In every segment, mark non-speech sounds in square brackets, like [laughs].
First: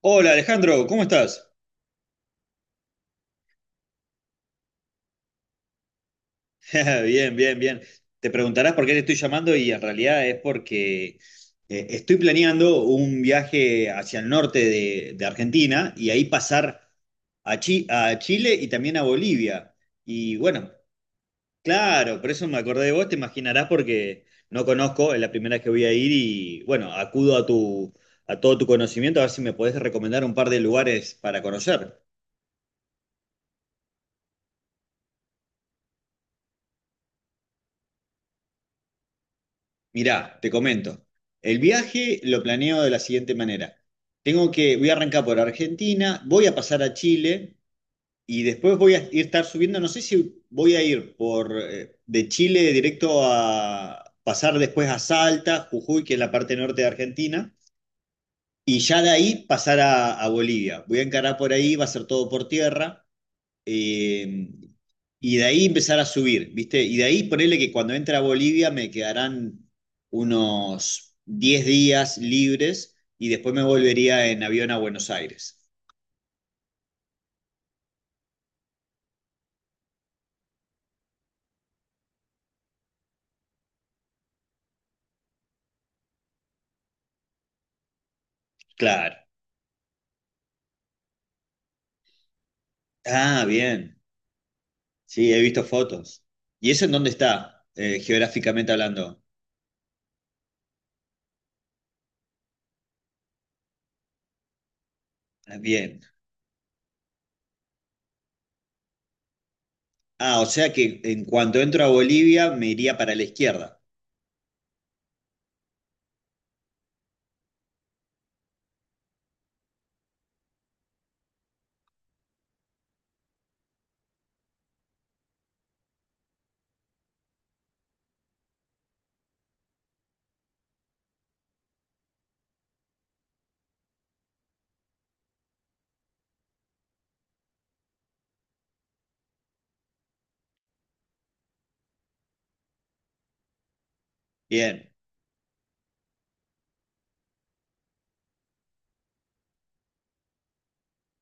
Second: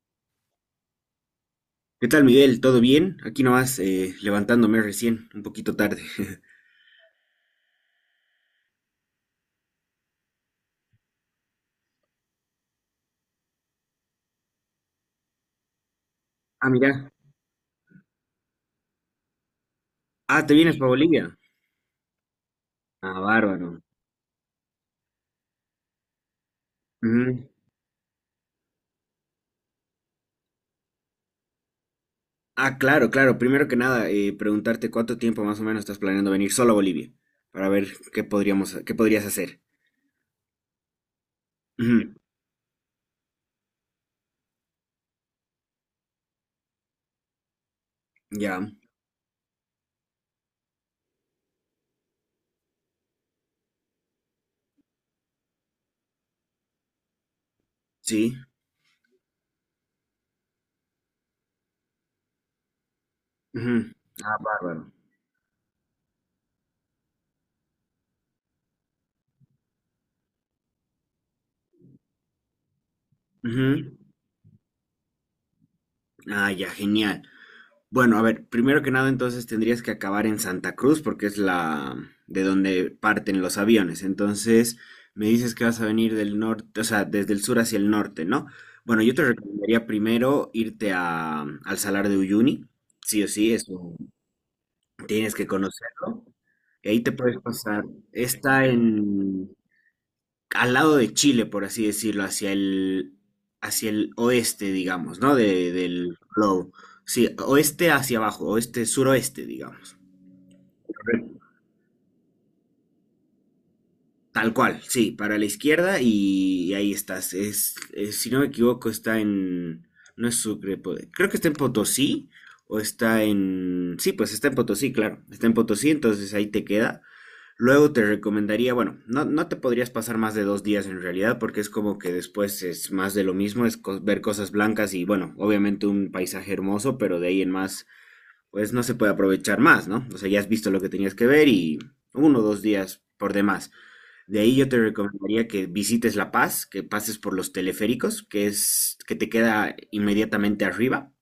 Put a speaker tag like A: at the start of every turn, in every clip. A: Hola Alejandro, ¿cómo estás?
B: ¿Qué tal, Miguel? ¿Todo bien? Aquí nomás levantándome recién, un poquito tarde. [laughs]
A: [laughs] Bien, bien, bien. Te preguntarás por qué te estoy llamando y en realidad es porque estoy planeando un viaje hacia el norte de Argentina y ahí
B: Ah,
A: pasar
B: mira.
A: a, a Chile y también a Bolivia. Y
B: Ah, ¿te
A: bueno,
B: vienes para Bolivia?
A: claro, por eso me acordé de vos, te
B: Ah,
A: imaginarás
B: bárbaro.
A: porque no conozco, es la primera vez que voy a ir y bueno, acudo
B: Ujú.
A: a todo tu conocimiento a ver si me podés recomendar un par de lugares para conocer.
B: Ah, claro, claro. Primero que nada, preguntarte cuánto tiempo más o menos estás planeando venir solo a Bolivia, para ver qué podrías hacer.
A: Mirá, te comento. El
B: Ujú.
A: viaje lo planeo de la siguiente manera. Voy a arrancar por Argentina, voy a pasar a Chile y
B: Ya,
A: después voy a ir estar subiendo, no sé si voy a ir por de Chile directo a pasar después a Salta, Jujuy, que es la parte norte de Argentina,
B: sí.
A: y ya de ahí pasar a Bolivia. Voy a encarar por ahí, va a ser todo por tierra
B: Ujú. Ah,
A: eh,
B: bárbaro.
A: y de ahí empezar a subir, ¿viste? Y de ahí ponerle que cuando entre a Bolivia me quedarán unos 10 días libres y después me
B: Ujú.
A: volvería en avión a Buenos Aires.
B: Ah, ya, genial. Bueno, a ver, primero que nada, entonces tendrías que acabar en Santa Cruz porque es la de donde parten los aviones. Entonces, me dices que vas a venir del norte, o sea, desde el sur hacia el norte, ¿no? Bueno, yo
A: Claro.
B: te recomendaría primero irte al Salar de Uyuni, sí o
A: Ah,
B: sí, eso
A: bien. Sí,
B: tienes
A: he
B: que
A: visto fotos.
B: conocerlo.
A: ¿Y eso
B: Y
A: en
B: ahí
A: dónde
B: te puedes
A: está,
B: pasar. Está
A: geográficamente hablando?
B: en, al lado de Chile, por así decirlo, hacia el oeste, digamos, ¿no?
A: Ah, bien.
B: Del globo. Sí, oeste hacia abajo, oeste, suroeste, digamos.
A: Ah, o sea que en
B: Correcto.
A: cuanto entro a Bolivia me iría para la izquierda.
B: Tal cual, sí, para la izquierda y ahí estás. Si no me equivoco, está en. No es Sucre, creo que está en Potosí o está en. Sí, pues está en Potosí, claro. Está en Potosí, entonces ahí te queda. Luego te recomendaría, bueno, no te podrías pasar más de 2 días en realidad porque es como que después es más de lo mismo, ver cosas blancas y bueno, obviamente un paisaje hermoso, pero de ahí en más, pues no se puede aprovechar más, ¿no? O sea, ya has visto lo que tenías que ver y 1 o 2 días por demás. De ahí yo te
A: Bien.
B: recomendaría que visites La Paz, que pases por los teleféricos, que es que te queda inmediatamente arriba.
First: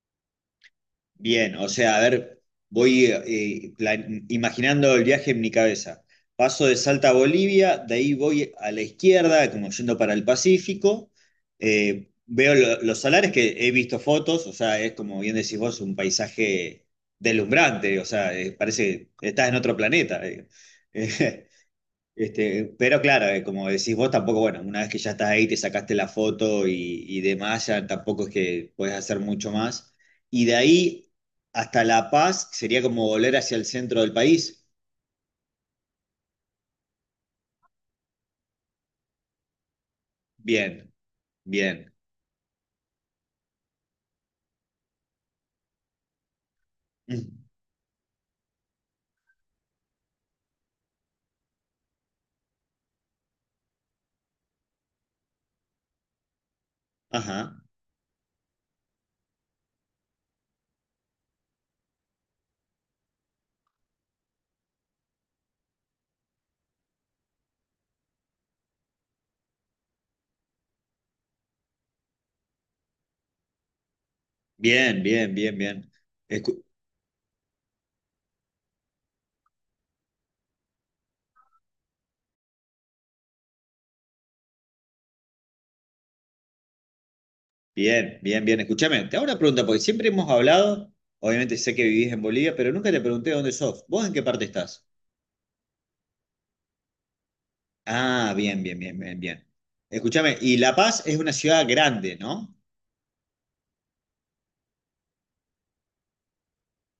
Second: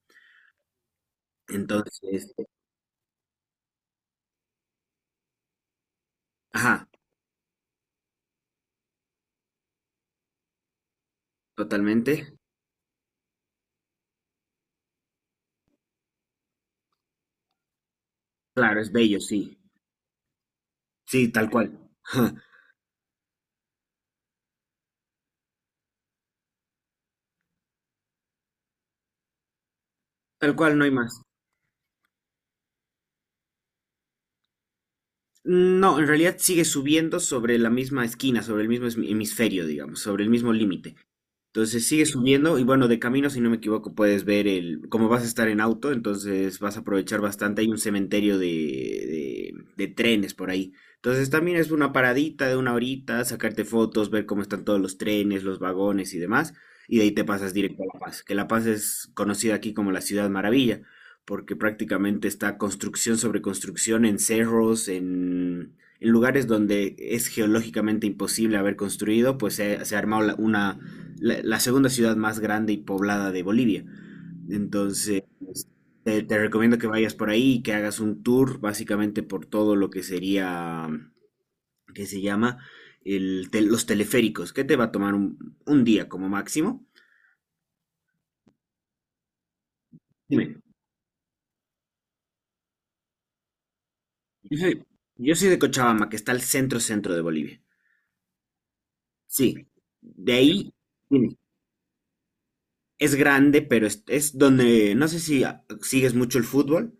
A: Bien, o sea, a
B: Entonces,
A: ver, voy imaginando el viaje en mi cabeza. Paso de
B: ajá,
A: Salta a Bolivia, de ahí voy a la izquierda, como yendo para el Pacífico.
B: totalmente.
A: Veo los salares que he visto fotos, o sea, es como bien decís vos, un paisaje deslumbrante, o sea,
B: Claro, es
A: parece
B: bello,
A: que estás en
B: sí.
A: otro planeta.
B: Sí,
A: [laughs]
B: tal cual. [laughs]
A: Este, pero claro, como decís vos, tampoco, bueno, una vez que ya estás ahí, te sacaste la foto y demás, ya tampoco es que puedes hacer mucho más. Y
B: Tal
A: de
B: cual, no hay
A: ahí
B: más.
A: hasta La Paz sería como volver hacia el centro del país.
B: No, en realidad sigue subiendo sobre la misma esquina, sobre el mismo hemisferio, digamos, sobre el mismo
A: Bien,
B: límite. Entonces
A: bien.
B: sigue
A: [clears throat]
B: subiendo y bueno, de camino, si no me equivoco, puedes ver como vas a estar en auto, entonces vas a aprovechar
A: Mm.
B: bastante. Hay un cementerio de trenes por ahí. Entonces también es una paradita de una horita, sacarte fotos, ver cómo están todos los trenes, los vagones y demás. Y de ahí te pasas
A: Ajá.
B: directo a La Paz, que La Paz es conocida aquí como la Ciudad Maravilla, porque prácticamente está construcción sobre construcción en cerros, en lugares donde es geológicamente imposible haber construido, pues se ha armado la segunda ciudad más grande y poblada de Bolivia.
A: Bien,
B: Entonces,
A: bien, bien, bien.
B: te
A: Escu-
B: recomiendo que vayas por ahí y que hagas un tour básicamente por todo lo que sería, que se llama los teleféricos, que te va a tomar un día como máximo.
A: Bien, bien, bien. Escúchame, te hago una pregunta, porque siempre hemos
B: Dime,
A: hablado, obviamente sé que vivís en Bolivia, pero nunca te pregunté dónde sos. ¿Vos en qué parte
B: yo soy,
A: estás?
B: yo soy de Cochabamba, que está al centro centro de Bolivia.
A: Ah, bien, bien, bien, bien, bien.
B: Sí, de
A: Escúchame, y La
B: ahí
A: Paz es una
B: dime,
A: ciudad grande, ¿no?
B: es grande, pero es donde, no sé si sigues mucho el fútbol.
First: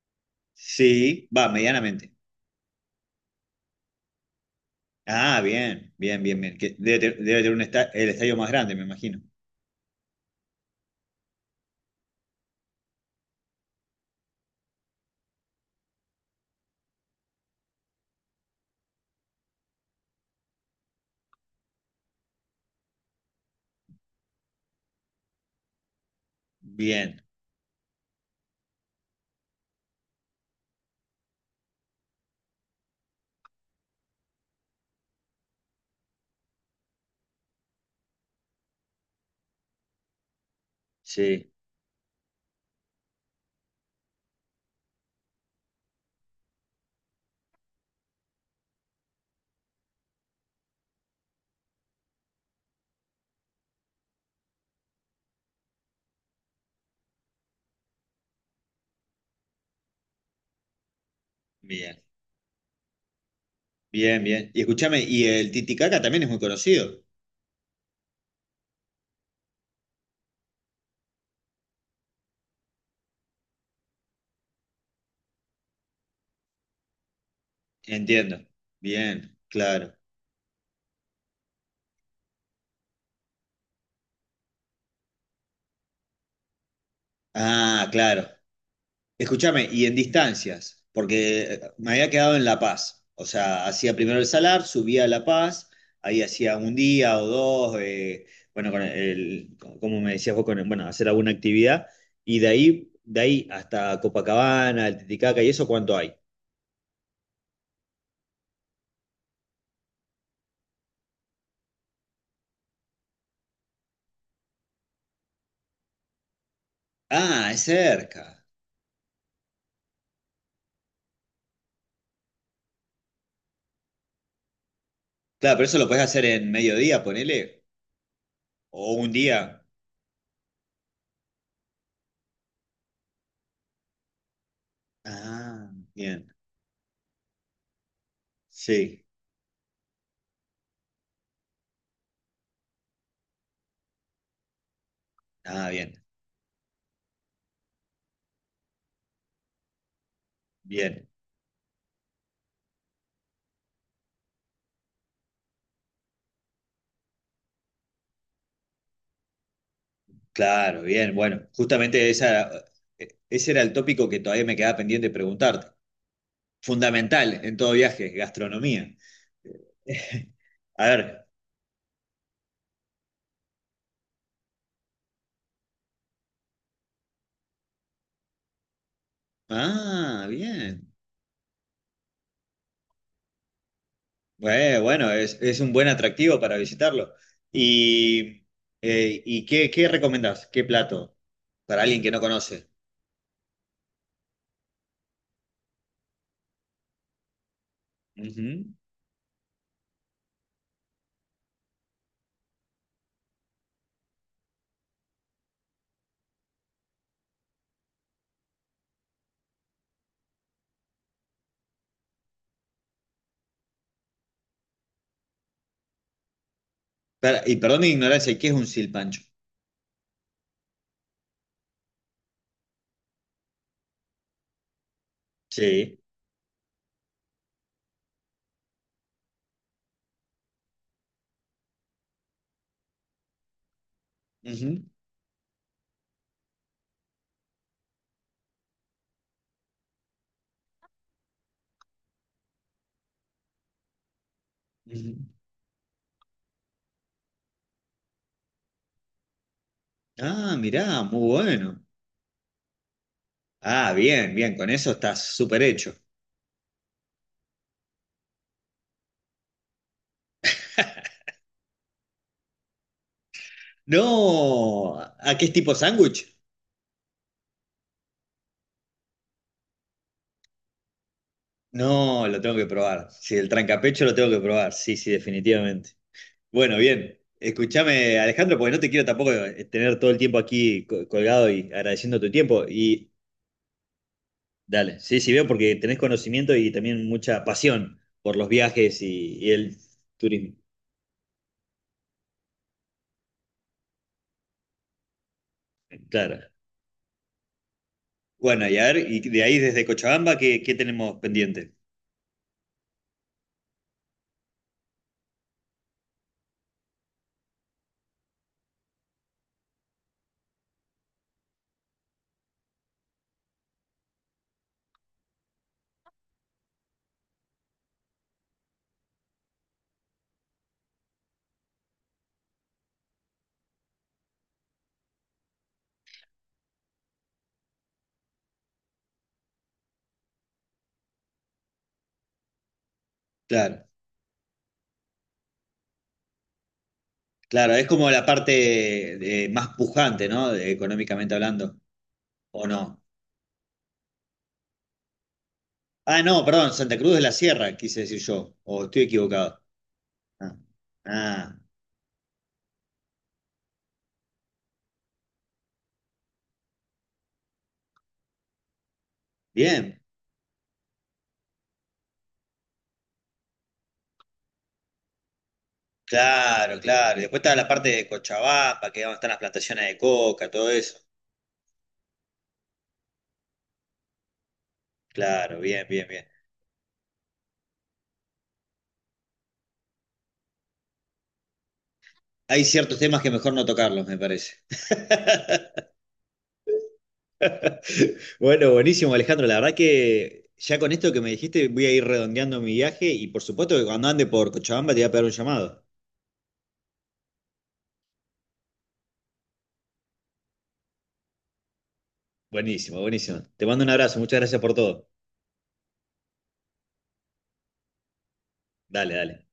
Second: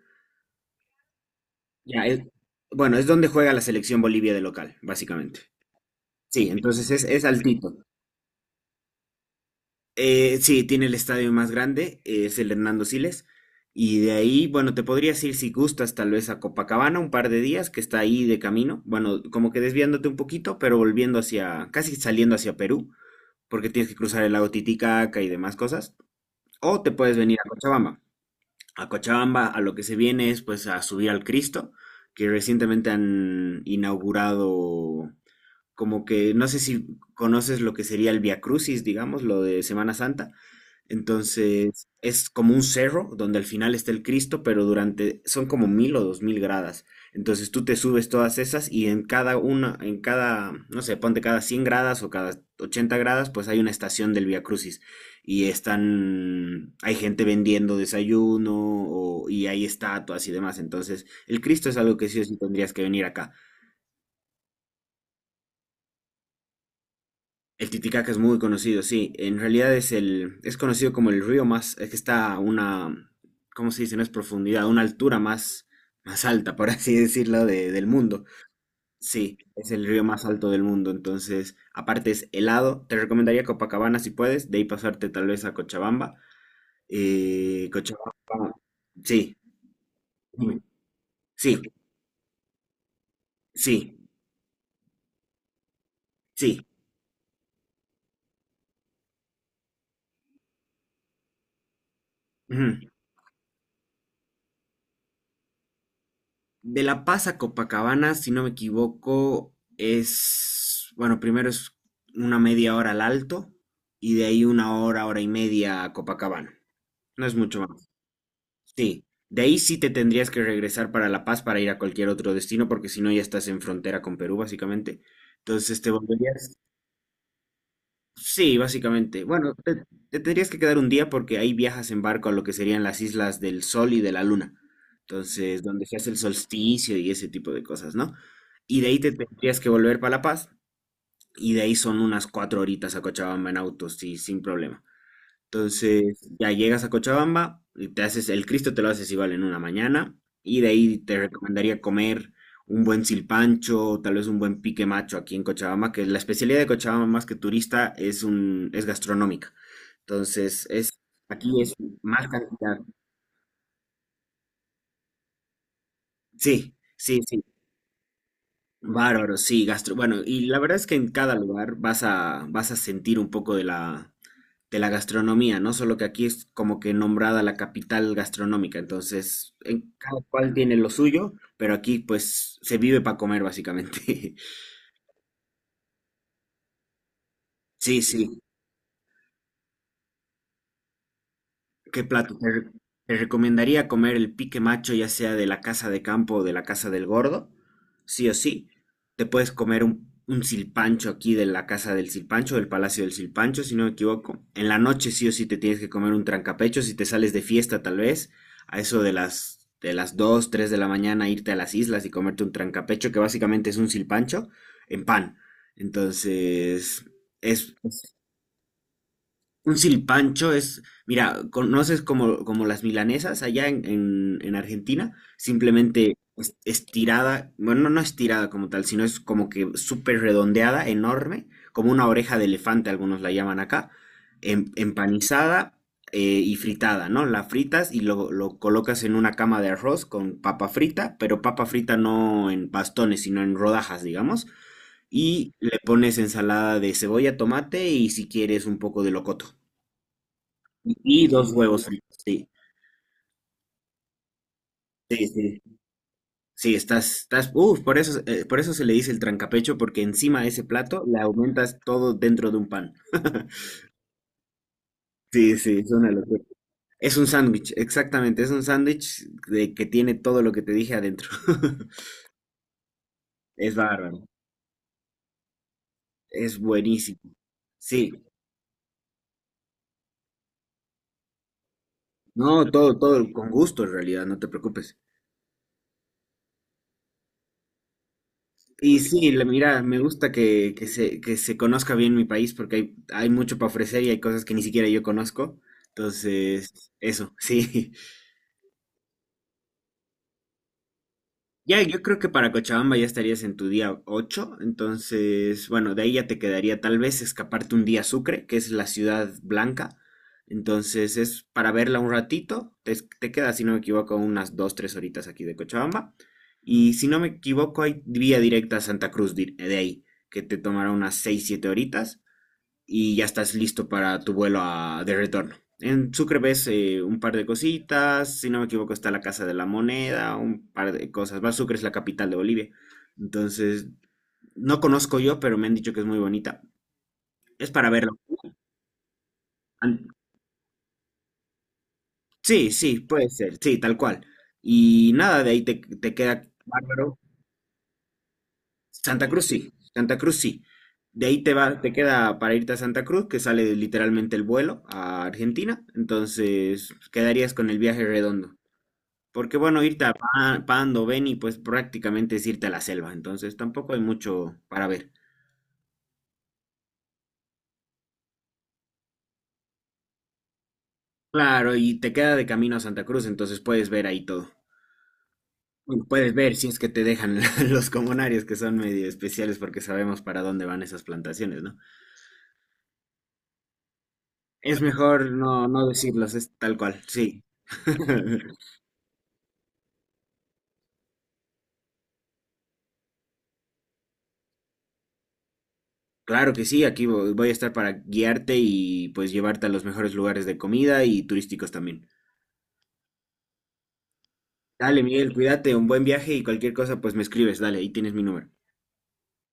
A: Sí, va,
B: Ya,
A: medianamente.
B: bueno, es donde juega la selección Bolivia de local,
A: Ah,
B: básicamente.
A: bien, bien, bien,
B: Sí,
A: bien. Que
B: entonces es, es
A: debe tener
B: altito.
A: el estadio más grande, me imagino.
B: Sí, tiene el estadio más grande, es el Hernando Siles. Y de ahí, bueno, te podrías ir si gustas tal vez a Copacabana un par de días, que está ahí de camino. Bueno, como que desviándote un poquito, pero volviendo hacia, casi saliendo hacia Perú, porque tienes que cruzar el lago Titicaca y demás cosas. O te puedes
A: Bien,
B: venir a Cochabamba. A Cochabamba a lo que se viene es pues a subir al Cristo, que recientemente han inaugurado como que no sé si conoces lo que sería el Via Crucis, digamos, lo de Semana Santa.
A: sí,
B: Entonces, es como un cerro donde al final está el Cristo, pero durante son como 1.000 o 2.000 gradas. Entonces, tú te subes todas esas y en cada una, en cada, no sé, ponte cada 100 gradas o cada 80 gradas, pues hay una estación del Via Crucis y hay gente vendiendo desayuno y hay estatuas y demás. Entonces, el Cristo es algo
A: bien,
B: que sí o sí tendrías que venir acá.
A: bien, bien. Y escúchame, y el Titicaca también es muy conocido.
B: El Titicaca es muy conocido, sí. En realidad es conocido como el río más, es que está a una, ¿cómo se dice? No es profundidad, a una altura más alta, por [laughs] así decirlo, del mundo.
A: Entiendo. Bien,
B: Sí, es el
A: claro.
B: río más alto del mundo. Entonces, aparte es helado. Te recomendaría Copacabana si puedes, de ahí pasarte tal vez a Cochabamba.
A: Ah,
B: Cochabamba,
A: claro.
B: sí,
A: Escúchame, y en
B: dime.
A: distancias, porque
B: Sí,
A: me había quedado en La Paz. O sea, hacía
B: sí,
A: primero el Salar, subía a La Paz, ahí hacía
B: sí.
A: un día o dos, bueno, como me decías vos, bueno, hacer alguna actividad, y
B: Ujú.
A: de ahí hasta Copacabana, el Titicaca, ¿y eso cuánto hay?
B: De La Paz a Copacabana, si no me equivoco, es, bueno, primero es una media hora al alto y de ahí una hora, hora y media a Copacabana. No es
A: Ah,
B: mucho
A: es
B: más.
A: cerca.
B: Sí. De ahí sí te tendrías que regresar para La Paz para ir a cualquier otro destino, porque si no ya estás en frontera con Perú, básicamente.
A: Claro, pero eso
B: Entonces
A: lo
B: te
A: puedes hacer en
B: volverías.
A: mediodía, ponele,
B: Sí,
A: o un
B: básicamente. Bueno,
A: día.
B: te tendrías que quedar un día porque ahí viajas en barco a lo que serían las islas del Sol y de la Luna. Entonces,
A: Ah,
B: donde se hace el
A: bien,
B: solsticio y ese tipo de cosas, ¿no? Y de ahí
A: sí.
B: te tendrías que volver para La Paz y de ahí son unas 4 horitas a Cochabamba en auto, sí, sin problema.
A: Ah, bien,
B: Entonces, ya llegas a Cochabamba, y te haces el Cristo, te lo haces igual en una mañana, y de ahí
A: bien.
B: te recomendaría comer un buen silpancho, tal vez un buen pique macho aquí en Cochabamba, que la especialidad de Cochabamba más que turista es gastronómica. Entonces,
A: Claro,
B: es
A: bien, bueno,
B: aquí es más cantidad.
A: ese era el tópico que todavía me quedaba pendiente de preguntarte.
B: Sí, sí,
A: Fundamental
B: sí.
A: en todo viaje, gastronomía.
B: Bárbaro, sí, gastro. Bueno, y la
A: [laughs]
B: verdad
A: A
B: es que en
A: ver,
B: cada lugar vas a sentir un poco de la gastronomía, ¿no? Solo que aquí es como que nombrada la capital gastronómica, entonces en cada
A: ah,
B: cual tiene lo
A: bien.
B: suyo, pero aquí pues se vive para comer básicamente. [laughs]
A: Bueno, es un buen atractivo para visitarlo.
B: Sí, sí.
A: ¿Y, ¿Y qué, qué recomendás? ¿Qué plato para alguien
B: ¿Qué
A: que no
B: plato?
A: conoce?
B: Te recomendaría comer el pique macho, ya sea de la casa de campo o de la casa del gordo, sí o sí.
A: Ujú.
B: Te puedes comer un silpancho aquí de la casa del silpancho, del palacio del silpancho, si no me equivoco. En la noche sí o sí te tienes que comer un trancapecho, si te sales de fiesta tal vez, a eso de las 2, 3 de la mañana, irte a las islas y comerte un trancapecho, que básicamente es un silpancho en pan. Entonces,
A: Y
B: es
A: perdón mi ignorancia, ¿qué es un silpancho?
B: un silpancho es, mira, conoces como, las milanesas allá en, en Argentina,
A: Sí.
B: simplemente estirada, bueno, no estirada como tal, sino es como que súper redondeada, enorme, como una oreja de elefante, algunos la llaman acá,
A: Ujú,
B: empanizada y fritada, ¿no? La fritas y lo colocas en una cama de arroz con papa frita, pero papa frita no en bastones, sino en rodajas, digamos,
A: ujú.
B: y le pones ensalada de cebolla, tomate y si quieres un poco de locoto.
A: Ah, mirá, muy
B: Y dos
A: bueno.
B: huevos fritos, sí.
A: Ah, bien, bien, con eso estás
B: Sí,
A: súper
B: sí.
A: hecho.
B: Sí, estás, uf, por eso se le dice el trancapecho, porque encima de ese plato le aumentas todo dentro de un pan. [laughs]
A: No, ¿a qué es
B: Sí,
A: tipo
B: sí, es una
A: sándwich?
B: locura. Es un sándwich, exactamente, es un sándwich de que tiene todo lo que te dije adentro. [laughs]
A: No, lo tengo que probar. Sí, el
B: Es
A: trancapecho lo
B: bárbaro,
A: tengo que probar. Sí, sí, definitivamente.
B: es
A: Bueno, bien.
B: buenísimo. Sí,
A: Escúchame, Alejandro, porque no te quiero tampoco tener todo el tiempo aquí colgado y agradeciendo tu tiempo.
B: no, todo,
A: Y
B: todo con gusto en realidad, no te preocupes.
A: dale, sí, sí, veo porque tenés conocimiento y también mucha pasión por los
B: Y
A: viajes
B: sí,
A: y el
B: mira, me gusta
A: turismo.
B: que se conozca bien mi país porque hay mucho para ofrecer y hay cosas que ni siquiera yo conozco.
A: Claro.
B: Entonces, eso, [laughs] sí.
A: Bueno, y a ver, y de ahí desde Cochabamba, ¿qué, qué tenemos pendiente?
B: Ya, yo creo que para Cochabamba ya estarías en tu día 8 entonces, bueno, de ahí ya te quedaría tal vez escaparte un día a Sucre, que es la ciudad blanca, entonces es para verla un ratito, te queda, si no me equivoco, unas 2 3 horitas aquí de Cochabamba, y si no me equivoco, hay vía directa a Santa Cruz de ahí, que te tomará unas 6 7 horitas, y ya estás listo para tu vuelo de retorno. En Sucre ves un par de cositas, si no me equivoco está la Casa de la Moneda, un par de cosas. Va, Sucre es la capital de Bolivia.
A: Claro,
B: Entonces, no conozco yo, pero me han dicho que es muy bonita. Es
A: claro, es
B: para
A: como
B: verlo.
A: la parte más
B: An-
A: pujante, ¿no? Económicamente hablando. ¿O
B: Sí, sí,
A: no?
B: puede ser, sí, tal cual. Y nada, de ahí te
A: Ah,
B: queda
A: no, perdón, Santa Cruz
B: bárbaro.
A: de la Sierra, quise decir yo. O estoy
B: Santa Cruz,
A: equivocado.
B: sí, Santa Cruz,
A: Ah,
B: sí. De ahí
A: ah,
B: te queda para irte a Santa Cruz, que sale literalmente el vuelo a Argentina. Entonces, quedarías con el viaje redondo. Porque bueno,
A: bien.
B: irte a Pando, Beni, pues prácticamente es irte a la selva, entonces tampoco hay mucho para ver.
A: Claro, claro. Y después está la parte de Cochabamba, que es donde están las plantaciones de coca, todo eso.
B: Claro, y te queda de camino a Santa Cruz, entonces puedes ver ahí todo.
A: Claro, bien,
B: Bueno,
A: bien, bien.
B: puedes ver si es que te dejan [laughs] los comunarios que son medio especiales porque sabemos para dónde van esas plantaciones, ¿no?
A: Hay ciertos temas que mejor no tocarlos, me parece.
B: Es mejor no,
A: [laughs]
B: no decirlos, es tal cual, sí. [laughs]
A: Bueno, buenísimo, Alejandro. La verdad que ya con esto que me dijiste voy a ir redondeando mi viaje y por supuesto que cuando ande por Cochabamba te voy a pegar un llamado.
B: Claro que sí, aquí voy a estar para guiarte y pues llevarte a los mejores lugares de comida y turísticos también.
A: Buenísimo, buenísimo. Te mando un abrazo, muchas gracias por
B: Dale,
A: todo.
B: Miguel, cuídate, un buen viaje y cualquier cosa, pues me escribes, dale, ahí tienes mi número.
A: Dale, dale.